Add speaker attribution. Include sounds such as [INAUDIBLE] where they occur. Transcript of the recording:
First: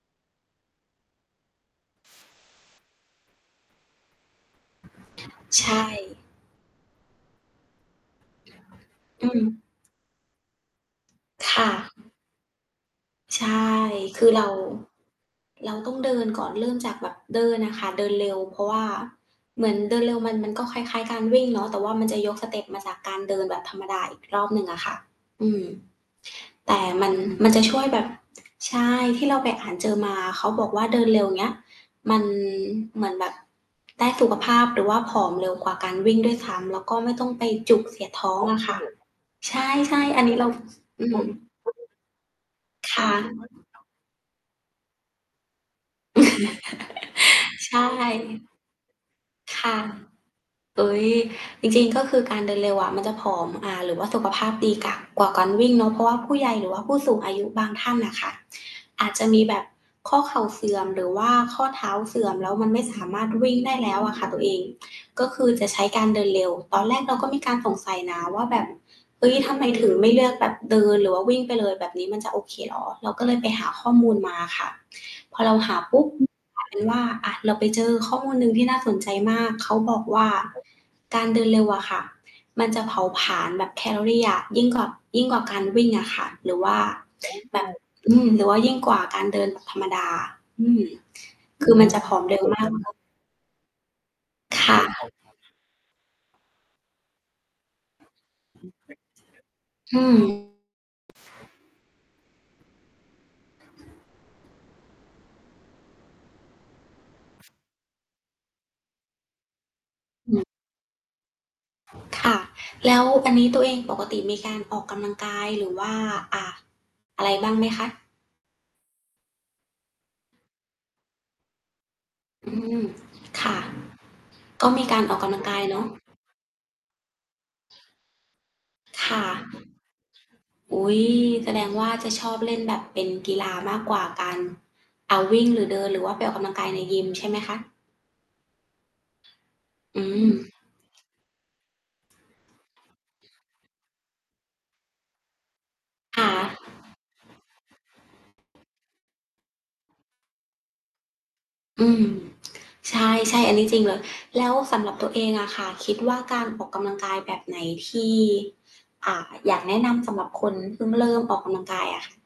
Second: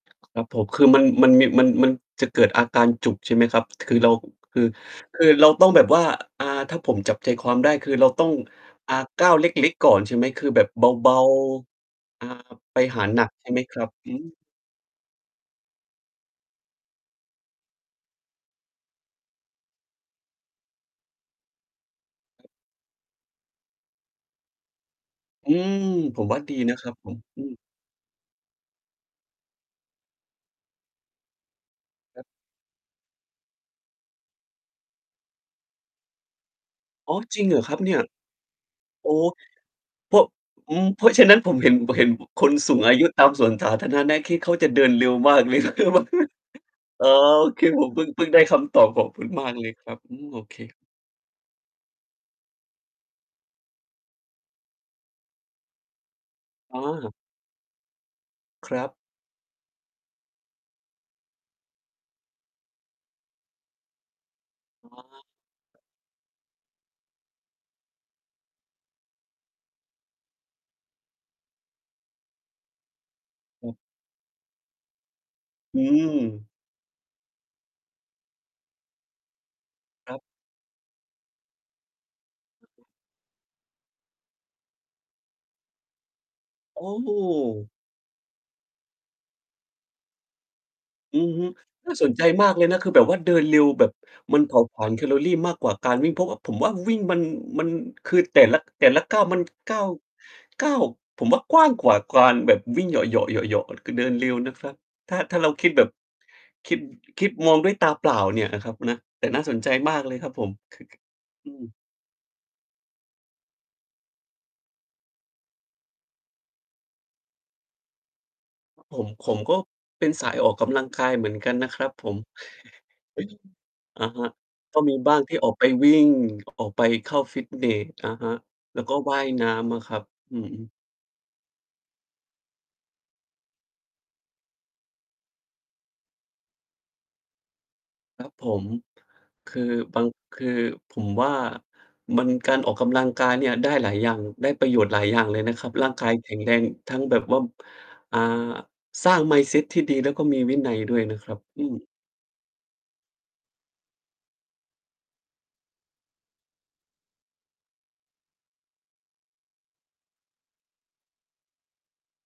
Speaker 1: ครับผม คือมัน มันมี มัน มันจะเกิดอาการจุก ใช่ไหมครับ คือเรา คือ คือเรา
Speaker 2: ใ
Speaker 1: ต
Speaker 2: ช
Speaker 1: ้องแบ
Speaker 2: ่
Speaker 1: บว่า อา ถ้าผมจับใจความได้ คือเราต้อง อ่า ก
Speaker 2: อื
Speaker 1: ้าวเล
Speaker 2: ม
Speaker 1: ็ก ๆ ก่อน ใช่ไหม คือแบบเบา
Speaker 2: ค่ะ
Speaker 1: ๆ อ่า ไปหาหนัก
Speaker 2: ใช
Speaker 1: ใช่ไหม
Speaker 2: ่
Speaker 1: ครับ? อื
Speaker 2: คือ
Speaker 1: ม
Speaker 2: เรา เราต้องเดินก่อน เริ่มจากแบบเดินอะค่ะ เดินเร็ว เพราะว่าเหมือนเดินเร็ว มัน มันก็คล้าย ๆ การวิ่งเนาะ แต่ว่ามันจะยกส
Speaker 1: [UNINTELLIGIBLE]
Speaker 2: เต็ปมาจากการเดินแบบธรรมดาอีกรอบหนึ่งอะค่ะ อ
Speaker 1: อื
Speaker 2: ืม
Speaker 1: ม ผมว่าดี
Speaker 2: แ
Speaker 1: น
Speaker 2: ต
Speaker 1: ะ
Speaker 2: ่
Speaker 1: ครับ
Speaker 2: ม
Speaker 1: ผ
Speaker 2: ัน
Speaker 1: ม อื
Speaker 2: มัน
Speaker 1: ม
Speaker 2: จะช่วยแบบ ใช่ ที่เราไปอ่านเจอมา เขาบอกว่าเดินเร็ว อย่างเงี้ย มั
Speaker 1: คร
Speaker 2: น
Speaker 1: ับ
Speaker 2: เหมือนแบบได้สุขภาพ หรือว่าผอมเร็วกว่าการวิ่งด้วยซ้ำ แล้วก็ไม
Speaker 1: อ๋
Speaker 2: ่
Speaker 1: อ
Speaker 2: ต้อง
Speaker 1: จร
Speaker 2: ไ
Speaker 1: ิ
Speaker 2: ป
Speaker 1: งเหรอค
Speaker 2: จ
Speaker 1: รั
Speaker 2: ุ
Speaker 1: บ
Speaker 2: ก
Speaker 1: เนี
Speaker 2: เ
Speaker 1: ่
Speaker 2: ส
Speaker 1: ย?
Speaker 2: ียดท้องอะค่ะ
Speaker 1: โอ้
Speaker 2: ใช่
Speaker 1: เพร
Speaker 2: ๆ อ
Speaker 1: า
Speaker 2: ั
Speaker 1: ะ
Speaker 2: นนี้เรา
Speaker 1: อืม เพ
Speaker 2: อื
Speaker 1: ราะฉะ
Speaker 2: ม
Speaker 1: นั้นผม เห็น เห็นคนสูงอ
Speaker 2: ค
Speaker 1: ายุ
Speaker 2: ่
Speaker 1: ตามส
Speaker 2: ะ
Speaker 1: วนสาธารณะนะ ที่เขาจะเดินเร็วมากเลย [LAUGHS] อ๋อ ค
Speaker 2: [LAUGHS]
Speaker 1: ื
Speaker 2: ใ
Speaker 1: อ
Speaker 2: ช
Speaker 1: ผ
Speaker 2: ่
Speaker 1: มเพิ่ง เพิ่งได้คำตอบ ขอบคุณมาก
Speaker 2: ค
Speaker 1: เลย
Speaker 2: ่ะ
Speaker 1: ครับ อืม โอเค
Speaker 2: เฮ้ย จริง ๆ ก็คือการเดินเร็วอะ มันจะผอม อ่า หรือว่าสุขภาพดีก่า กว่าการวิ่งเนาะ เพราะว่าผู้ใหญ่ หรือ
Speaker 1: อ
Speaker 2: ว
Speaker 1: ๋
Speaker 2: ่าผู้ส
Speaker 1: อ
Speaker 2: ูงอายุบางท่านน่ะค่ะ
Speaker 1: ครับ
Speaker 2: อาจ จะ มีแบบข้อเข่าเสื่อมหรือว่าข้อเท้าเสื่อม แล้วมันไม่สามารถวิ่งได้แล้วอะค่ะ ตัวเอง
Speaker 1: อ๋
Speaker 2: ก
Speaker 1: อ
Speaker 2: ็คือจะใช้การเดินเร็ว ตอนแรกเราก็มีการสงสัยนะว่า แบบ เฮ้ย ทำไมถึงไม่เลือกแบบเดินหรือว่าวิ่งไปเลย แบบนี้มันจะโอเคเหรอ? เราก็เลยไปห
Speaker 1: ค
Speaker 2: า
Speaker 1: รับ
Speaker 2: ข้อมูลมาค่ะ พอเราห
Speaker 1: อ
Speaker 2: า
Speaker 1: ื
Speaker 2: ปุ๊บ
Speaker 1: ม
Speaker 2: กลาย เป็นว่า อา เราไปเจอข้อมูลหนึ่งที่น่าสนใจมาก เขาบอก
Speaker 1: คร
Speaker 2: ว
Speaker 1: ับ
Speaker 2: ่า การเดินเร็วอะค่ะ มันจะ
Speaker 1: [UNINTELLIGIBLE]
Speaker 2: เผาผลาญแบบแคลอรีอะ ยิ่งกว่า ยิ่งกว่าการวิ่งอะค่ะ หรือว่า
Speaker 1: โอ
Speaker 2: แบบ
Speaker 1: ้
Speaker 2: อืม หรือว่ายิ่งกว่าการเดินธรรมดา อืม
Speaker 1: อือฮึ
Speaker 2: คือมั
Speaker 1: น
Speaker 2: น
Speaker 1: ่
Speaker 2: จ
Speaker 1: า
Speaker 2: ะ
Speaker 1: ส
Speaker 2: ผ
Speaker 1: น
Speaker 2: อ
Speaker 1: ใจ
Speaker 2: มเร็
Speaker 1: ม
Speaker 2: ว
Speaker 1: าก
Speaker 2: ม
Speaker 1: เล
Speaker 2: า
Speaker 1: ยนะ คือ
Speaker 2: ก
Speaker 1: แบบว่าเดินเร็วแบบมันเผา
Speaker 2: ค
Speaker 1: ผ
Speaker 2: ่
Speaker 1: ลาญแค
Speaker 2: ะ
Speaker 1: ลอรีมากกว่าการวิ่ง เพราะว่า ผมว่าวิ่ง มัน มัน คือแต่ละ แต่ละก้าวมัน ก้าว
Speaker 2: อืม
Speaker 1: ก้าว ผมว่ากว้างกว่าการแบบวิ่งเหยาะๆ เหยาะๆ คือเดินเร็วนะคะ ถ้า ถ้าเราคิดแบบ คิด คิดมองด้วยตาเปล่าเนี่ยนะครับนะ แต่น่าสนใจมากเลยครับผ
Speaker 2: [UNINTELLIGIBLE]
Speaker 1: ม อือ
Speaker 2: ค่ะ แล้วอันนี้ตัวเองปกติมีการออกกำลังกาย หรือว่า อา อะไรบ้างไหมคะ?
Speaker 1: ผม ผมก็เป็นสายออกกำลังกายเหมือนกันนะครับผม
Speaker 2: อืม ค่ะ
Speaker 1: [CHUCKLES] อะฮะ
Speaker 2: ก็
Speaker 1: ก็
Speaker 2: มี
Speaker 1: ม
Speaker 2: ก
Speaker 1: ี
Speaker 2: าร
Speaker 1: บ
Speaker 2: อ
Speaker 1: ้า
Speaker 2: อก
Speaker 1: ง
Speaker 2: ก
Speaker 1: ท
Speaker 2: ำ
Speaker 1: ี
Speaker 2: ล
Speaker 1: ่
Speaker 2: ัง
Speaker 1: ออ
Speaker 2: ก
Speaker 1: ก
Speaker 2: า
Speaker 1: ไ
Speaker 2: ย
Speaker 1: ป
Speaker 2: เนาะ
Speaker 1: วิ่ง ออกไปเข้าฟิตเนส อะฮะ แล้วก็
Speaker 2: ค
Speaker 1: ว่
Speaker 2: ่
Speaker 1: า
Speaker 2: ะ
Speaker 1: ย น้ำ มั้งครับ อือฮึ
Speaker 2: อุ๊ย แสดงว่าจะชอบเล่นแบบเป็นกีฬามากกว่า การ อา วิ่ง หรือเดิน หรือว่าไปออกกำลังกายในยิมใช่ไหมคะ?
Speaker 1: ครับ ผม คือบ
Speaker 2: อ
Speaker 1: า
Speaker 2: ื
Speaker 1: ง คือ
Speaker 2: ม
Speaker 1: ผมว่า มัน การออกกำลังกายเนี่ยได้หลายอย่าง ได้ประโยชน์หลายอย่างเลยนะครับ ร่างกาย
Speaker 2: ค
Speaker 1: แ
Speaker 2: ่
Speaker 1: ข็งแรงท
Speaker 2: ะ
Speaker 1: ั้งแบบว่า อ่า สร้าง Mindset ที่ดี แล้วก็มีวินัยด้วยนะครับ อืม
Speaker 2: อืม ใช่ ๆ อันนี้จริงเลย แล้วสำหรับตัวเองอะค่ะ คิดว่าการออกกำลังกายแบบไหนที่ อ่า อยากแนะนำสำหรับคนเพิ่งเริ่มออกกำลังกายอะ?